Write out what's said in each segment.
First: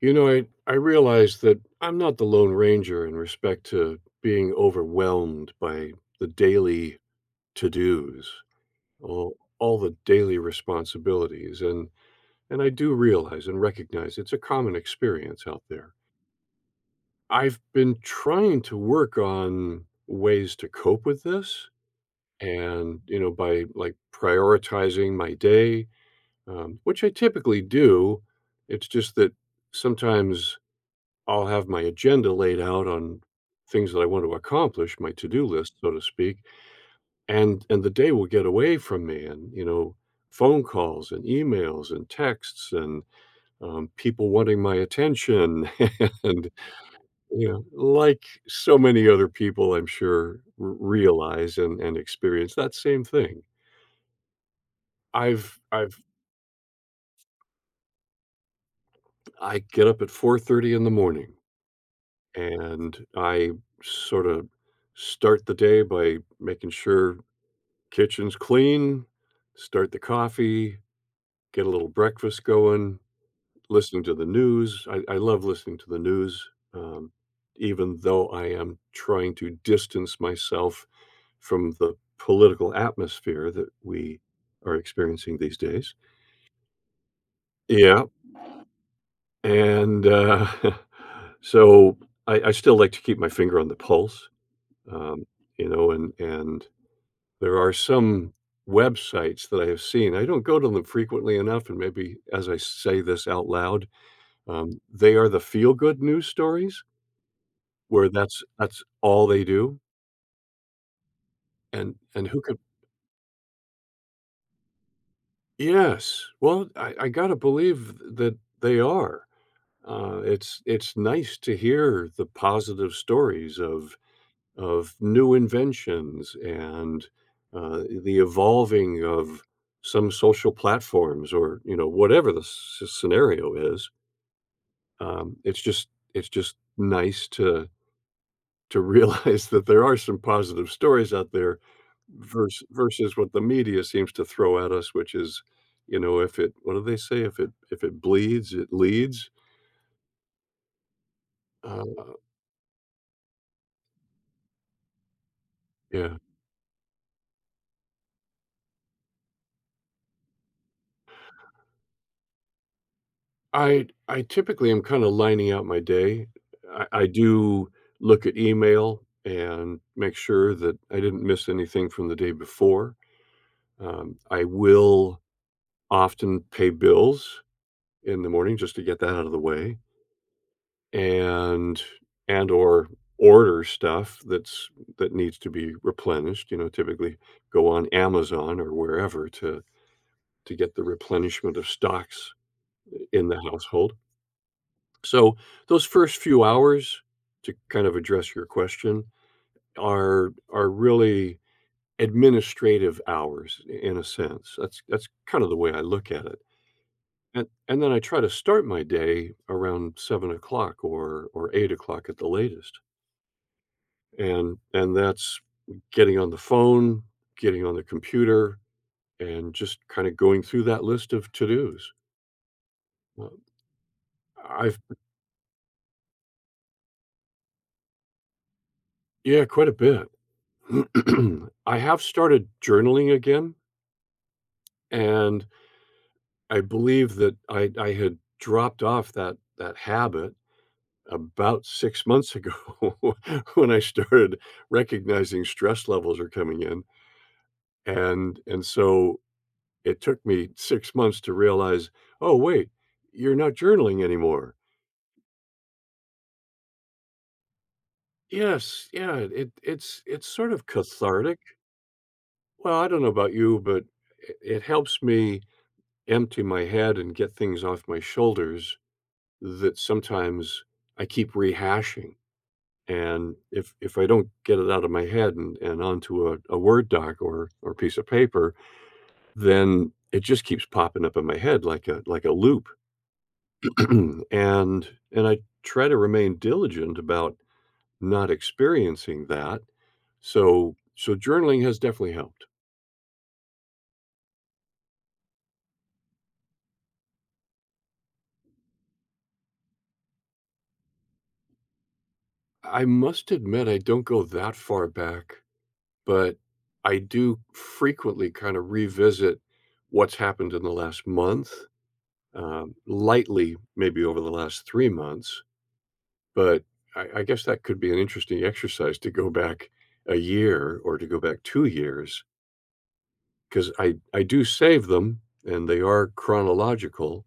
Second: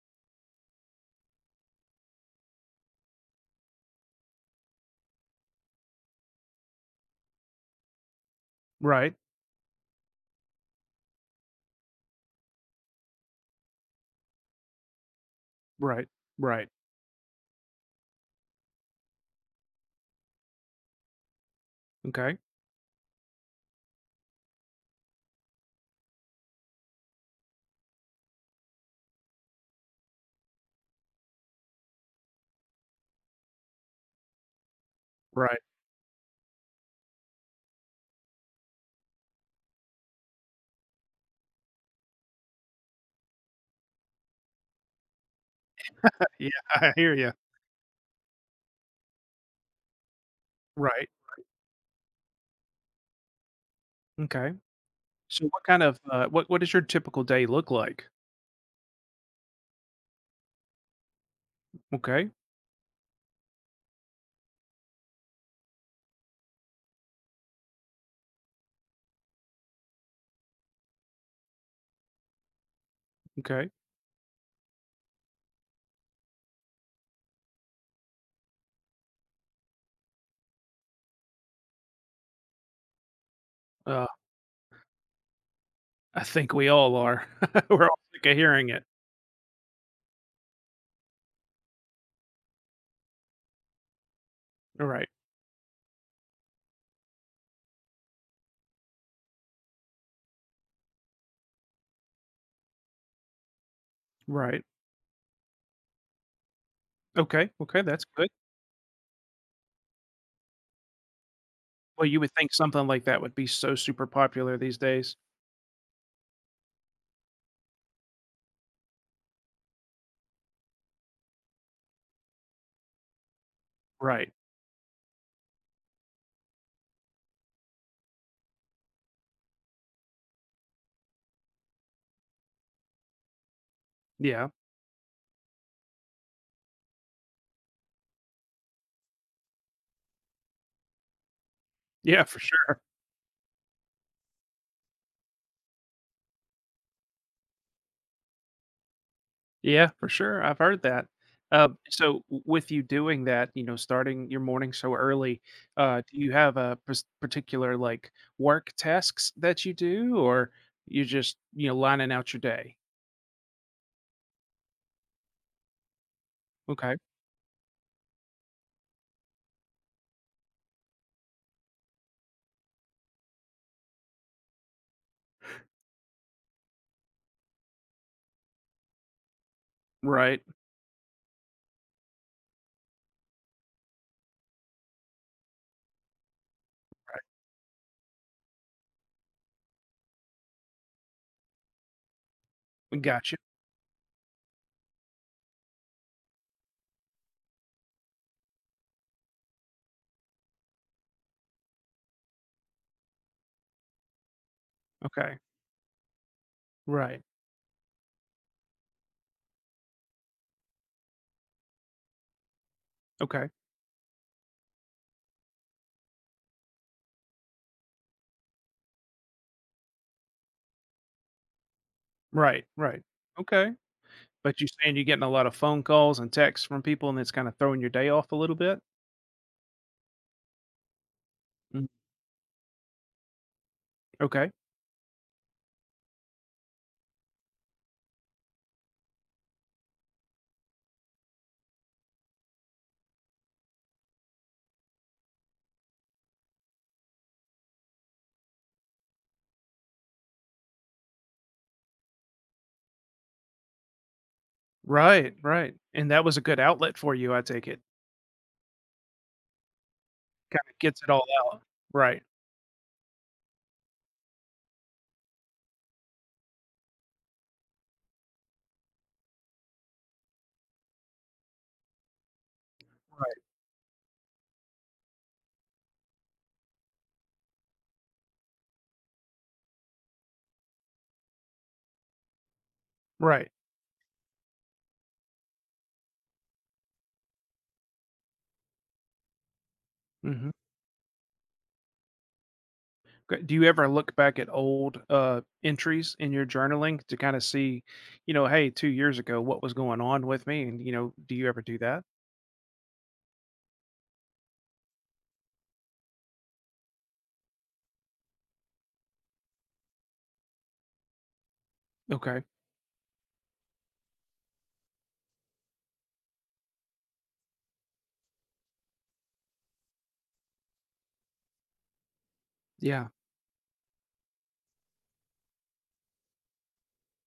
You know, I realize that I'm not the Lone Ranger in respect to being overwhelmed by the daily to dos, Right, all the daily responsibilities. And I do realize and recognize it's a common experience out there. right, right, I've been trying to work on ways to cope with this okay, and, you know, by like prioritizing my day, which I typically do. It's just that sometimes I'll have my agenda laid out on things that I want to accomplish, my to-do right, list, so to speak, and the day will get away from me and, phone calls and emails and texts and, people wanting my attention yeah, and, I hear you. you know, like so many other people, I'm sure, r Right, realize and experience that same thing. okay. So I've what kind of, I've what does your typical day look like? I get up at 4:30 in the morning, Okay, and I sorta start the day by making sure kitchen's clean, start the coffee, get a little breakfast going, okay, listening to the news. I love listening to the news, um, even though I am trying to distance myself from the political atmosphere that uh, we are experiencing these days. I think we all are. We're all Yeah, sick of hearing it. and, so I still like to keep my finger on the pulse, Right, um, you know, and there are some websites that I have seen, I don't go to them frequently enough, and maybe as I say this out loud, right, they are the feel-good news stories okay, okay, that's where good. That's all they do, and Well, you would who think could... something like that would be so super popular these days. Yes. Well, I gotta believe that they are. It's it's nice to hear the positive stories of Right, new inventions and the evolving of some social platforms or you know whatever the scenario is, yeah, it's just nice to realize that there are some positive stories out there yeah, for sure. versus what the media seems to throw at us, which is, you know, if it... what do they say? If it, if it bleeds it leads. Yeah, for sure. I've heard that. Uh, uh, so, w- with you doing that, you know, starting your morning so early, yeah, do you have a particular like work tasks that you do, or you just you know lining out your day? I typically am kinda lining out my day. Okay, I do look at email and make sure that I didn't miss anything from the day before. I will often pay bills in the morning just to get that out of the way right. and or order stuff that's that needs to be replenished, you know, typically go on Amazon or wherever to get the replenishment of stocks in Gotcha. the household. So those first few hours, to kind of address your question, are really administrative hours in a sense. That's Okay, kind of the way I look at it. right. And then I try to start my day around 7 o'clock or 8 o'clock at the latest. Okay, And that's getting on the phone, getting on the computer, and just kind of going through that list of to-dos. right. Right. Well, Okay. But you're I've saying you're getting a lot of phone calls and texts from people, and it's kind of throwing your day off a little bit. yeah, quite a bit. I Mm, have started journaling again. okay. And I believe that I had dropped off that habit about 6 months ago when I started recognizing stress levels are coming in, and so it took me 6 months to realize, "Oh, wait, you're not journaling anymore." Right. Right. And that was a good outlet for you, I take it. Yes, yeah, it it's sort Kind of of gets it all cathartic. out. Right. Well, I don't know about you, but it helps me empty my head and get things off my shoulders that sometimes I keep rehashing. And if I don't get it out of my head and onto a Word doc or piece of paper, then it just keeps popping up in my head like a loop. Right. And I try to remain diligent about not experiencing that. Mhm. So journaling has definitely helped. Do you ever look back at old, entries in your journaling to kinda see, you know, "Hey, 2 years ago, what was going on with me?" And, you know, do you ever do that? I must admit I don't go that far back, but I do frequently kind of revisit what's happened in the last month, Okay. Lightly maybe over the last 3 months, but I guess that could be an interesting exercise to go back a year or to go back 2 years, Yeah. because I do save them and they are chronological.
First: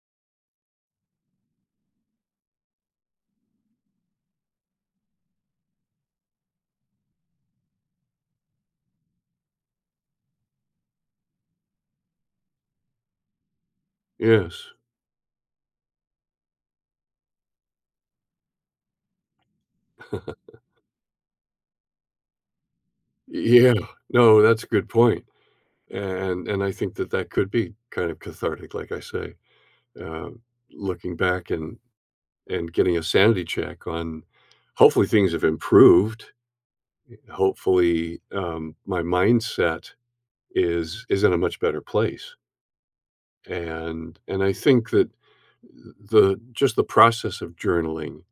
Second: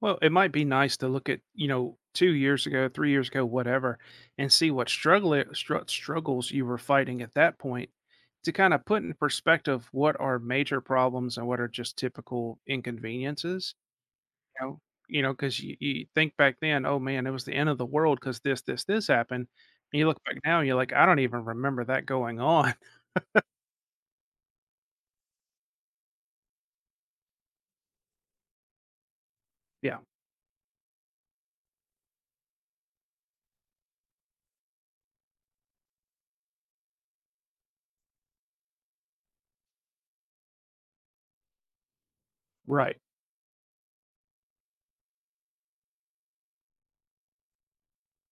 Well, it might be nice to look at, you know, 2 years ago, 3 years ago, whatever, and see what struggles you were fighting at that point to kinda put in perspective what are major problems and what are just typical inconveniences. Yes. Know You know, 'cause you think back then, "Oh, man, it was the end of the world because this happened." And you look back now, and you're like, "I don't even remember that going on." Yeah. No, that's a good point. And, I think that could be kind of cathartic, like I say, Yeah, uh, looking back and, getting a sanity check on... hopefully things have improved. Hopefully, my mindset is in a much better place. right. And I think that the just the process of journaling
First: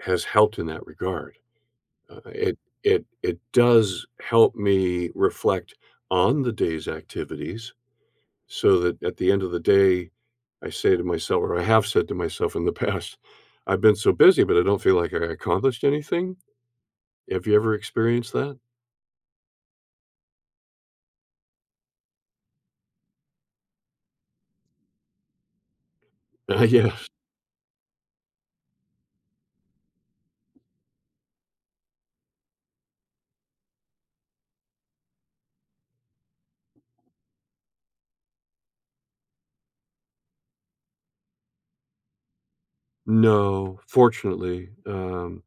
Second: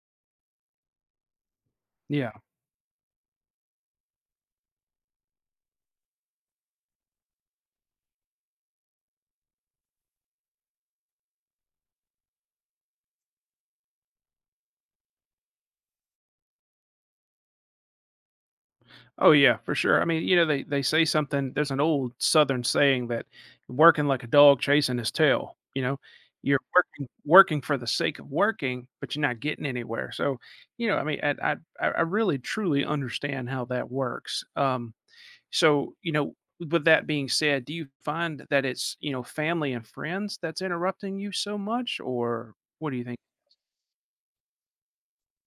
has helped in that regard. Uh, Yeah. it it it does help me reflect on the day's activities so that at the end of the day I say to myself, or I have said to myself in the past, I've been so busy, but I don't feel like I accomplished anything. Have you ever experienced that? Oh, yeah, for sure. I mean, you know, they say something there's an old Southern saying that, "Working like a dog chasing his tail," you know? You're Yes. working working for the sake of working, but you're not getting anywhere. So, you know, I mean, and I really truly understand how that works. So, you know, with that being said, do you find that it's, you know, family and friends that's interrupting you so much, or what do you think? No, fortunately,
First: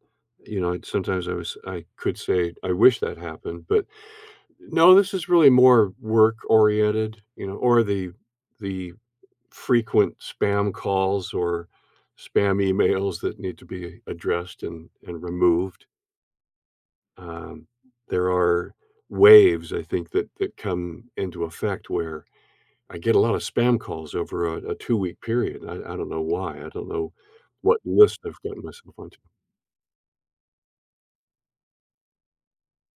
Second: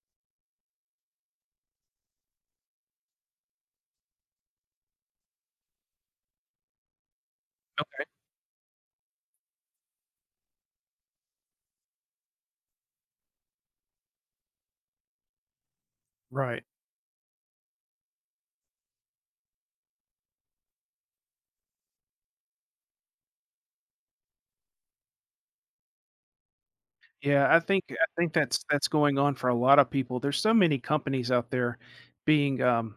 you know, I'd sometimes... I was... I could say I wish that happened, but no, this is really more work oriented, you know, or Okay. the frequent spam calls or spam emails that need to be addressed and removed. Right. Um, there are waves I think that come into effect where I get a lot of spam calls over a 2 week period. I don't know why. I don't know Yeah, I what think I list think I've gotten that's myself going onto. on for a lot of people. There's so many companies out there being um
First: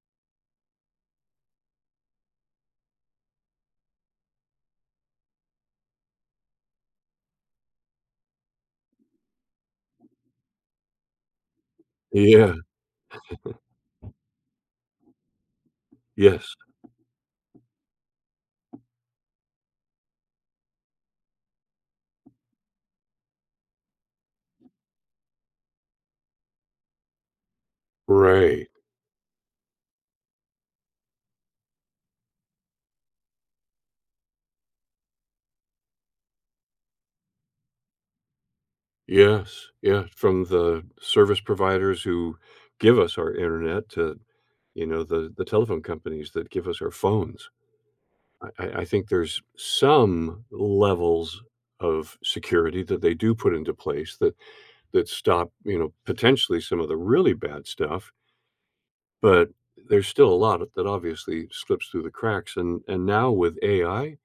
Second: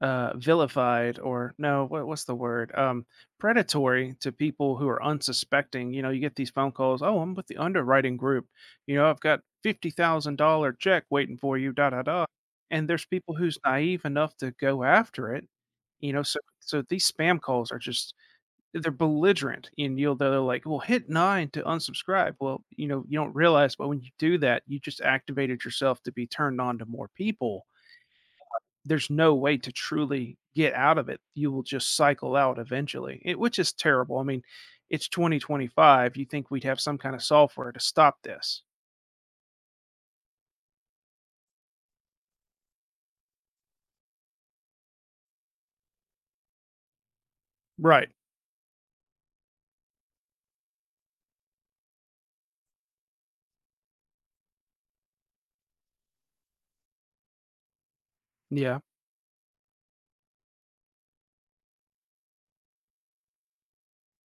uh vilified or no what, what's the word predatory to people who are unsuspecting. You know, you get these phone calls, "Oh, I'm with the underwriting group, you know, I've got $50,000 check waiting for you, da da da," Yeah, and there's people who's naive enough to go after it, you know. So yes, so these spam calls are just they're belligerent, and you'll they're like, "Well, hit nine to unsubscribe." Well, you know, you don't realize, but when you do that, you just activated yourself to be turned on to more people. right. There's no way to truly get out of it. You will just cycle out eventually, which is terrible. I mean, it's 2025. You think we'd have some kind of software to stop this? Yes, yeah, from the service providers who give us our internet to, you know, the telephone companies that give us our phones. Right. I think there's some levels of security that they do put into place, that that stop, you know, potentially some of the really bad stuff, Yeah. but there's still a lot that obviously slips through the cracks, and now with AI,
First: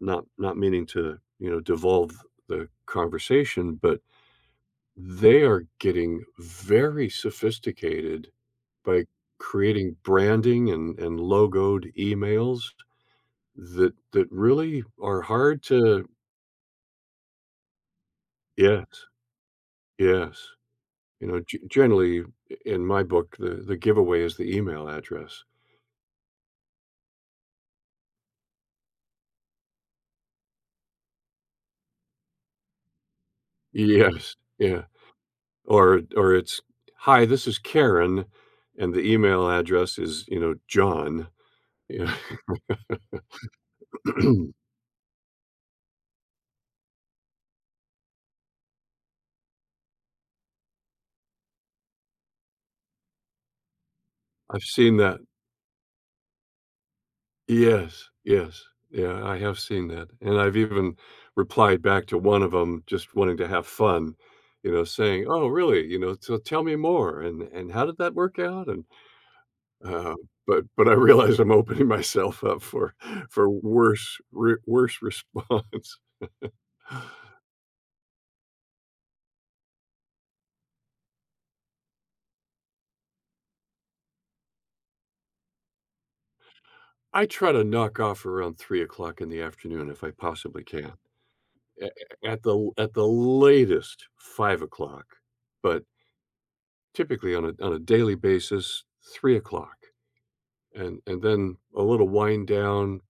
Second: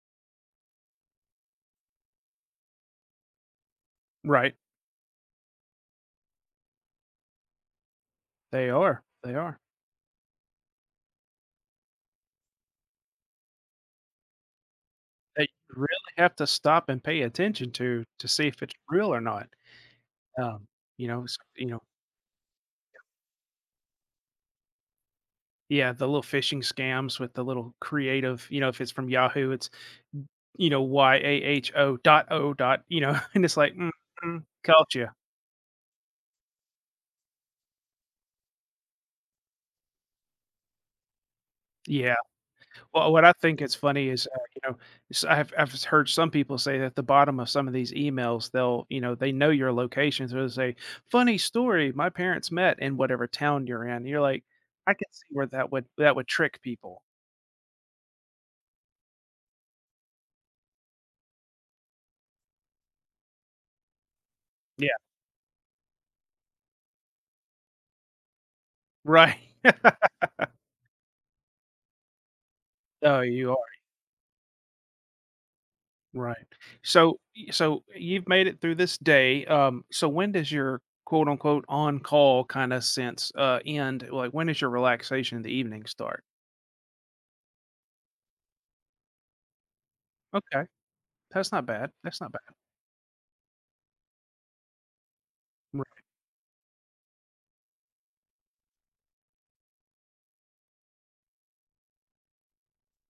not meaning to, you know, devolve the conversation, but... Right. They are getting very sophisticated They are. by They are. creating branding and logoed emails that really are That hard you to... really have to stop and pay attention to see if it's Yes, real or not. yes. Um, you know, You know, g you know, generally, in my book, the giveaway is the email address. yeah, the little phishing scams with the little creative, you know, if it's from Yahoo, it's, you know, y a h o dot, you know, and it's like, mm, Yes, mm, yeah, caught you. or it's, "Hi, this is Karen," and the email address is, you know, John. Yeah. Yeah. Well, what I think is funny is, you know, s I've heard some people say that the bottom of some of these emails, they'll, you know, they know your location, so they'll say, "Funny story, my parents met in whatever town you're in." You're like, I've "I seen can that. see where that would trick people." Yes, yes. Yeah, I have seen that, and I've even replied back to one of them, just wanting to have fun, you know, Yeah, saying, "Oh, really?" You know, "So tell me more, and how did that work out?" And, right. uh, but I realize I'm opening myself up for Oh, you are, worse response. right. So y so you've made it through this day, so when does your quote unquote "on call" kinda sense, end? Like, when does your relaxation in the evening start? I try to knock off around 3 o'clock in the afternoon if I possibly Okay, can. that's not A bad, that's a not bad. At the latest, 5 o'clock, but typically on a daily basis, 3 o'clock. And then a little wind down.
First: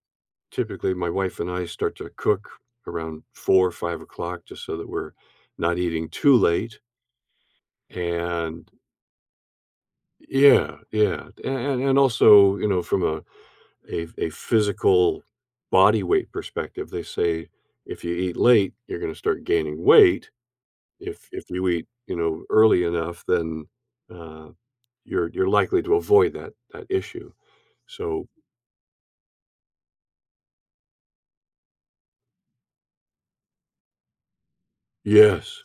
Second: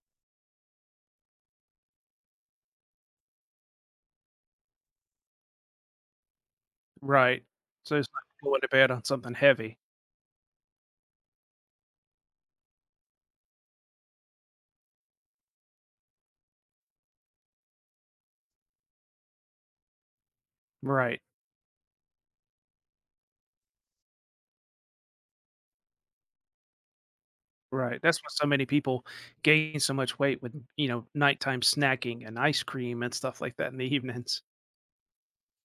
Typically, my wife and I start to cook around 4 or 5 o'clock, just so that we're not eating too late. Right. So it's like going to And bed on something heavy. yeah, and also, you know, from a a physical body weight perspective, they say if you eat late, you're going to start gaining weight. Right, If you eat, you know, early enough, then uh, you're likely to avoid that issue. right. That's So why so many people gain so much weight with, you know, nighttime snacking and ice cream and stuff like that in the evenings. yes,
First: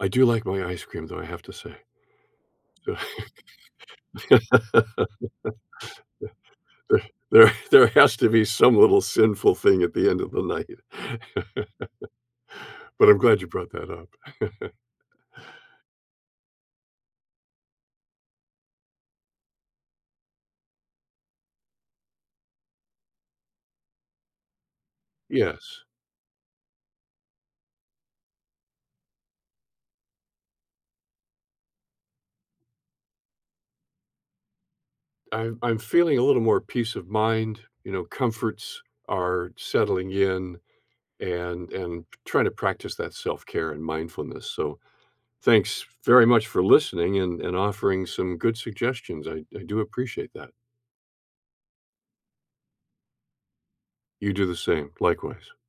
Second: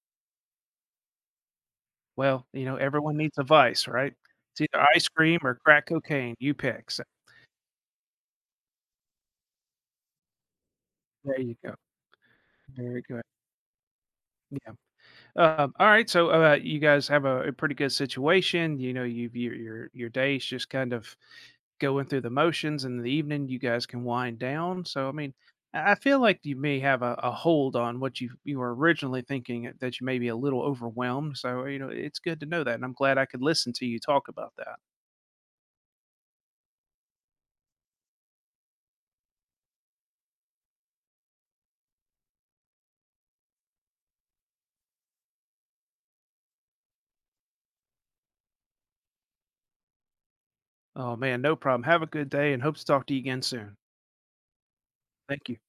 I do like my ice cream, though, I have to say. Well, you know, So everyone needs a vice, right? It's either ice cream or crack cocaine, you pick. there So there there has to be some little sinful thing at the end of the night, there you go. Very but I'm good. glad you brought that up. Yeah. All right, so you guys have a pretty good situation. You know, your days just kind of going through the motions, and in the evening you guys can wind down. So, I mean, Yes, I feel like you may have a hold on what you were originally thinking that you may be a little overwhelmed. So, you know, it's good to know that, and I'm glad I could listen to you talk about that. I'm feeling a little more peace of mind, you know, comforts are settling in and trying to practice that self-care and mindfulness, so thanks very much for listening and offering some good suggestions. I do appreciate that. Oh man, no problem. Have a good day, and hope to talk to you again soon. You do the same. Thank Likewise. you.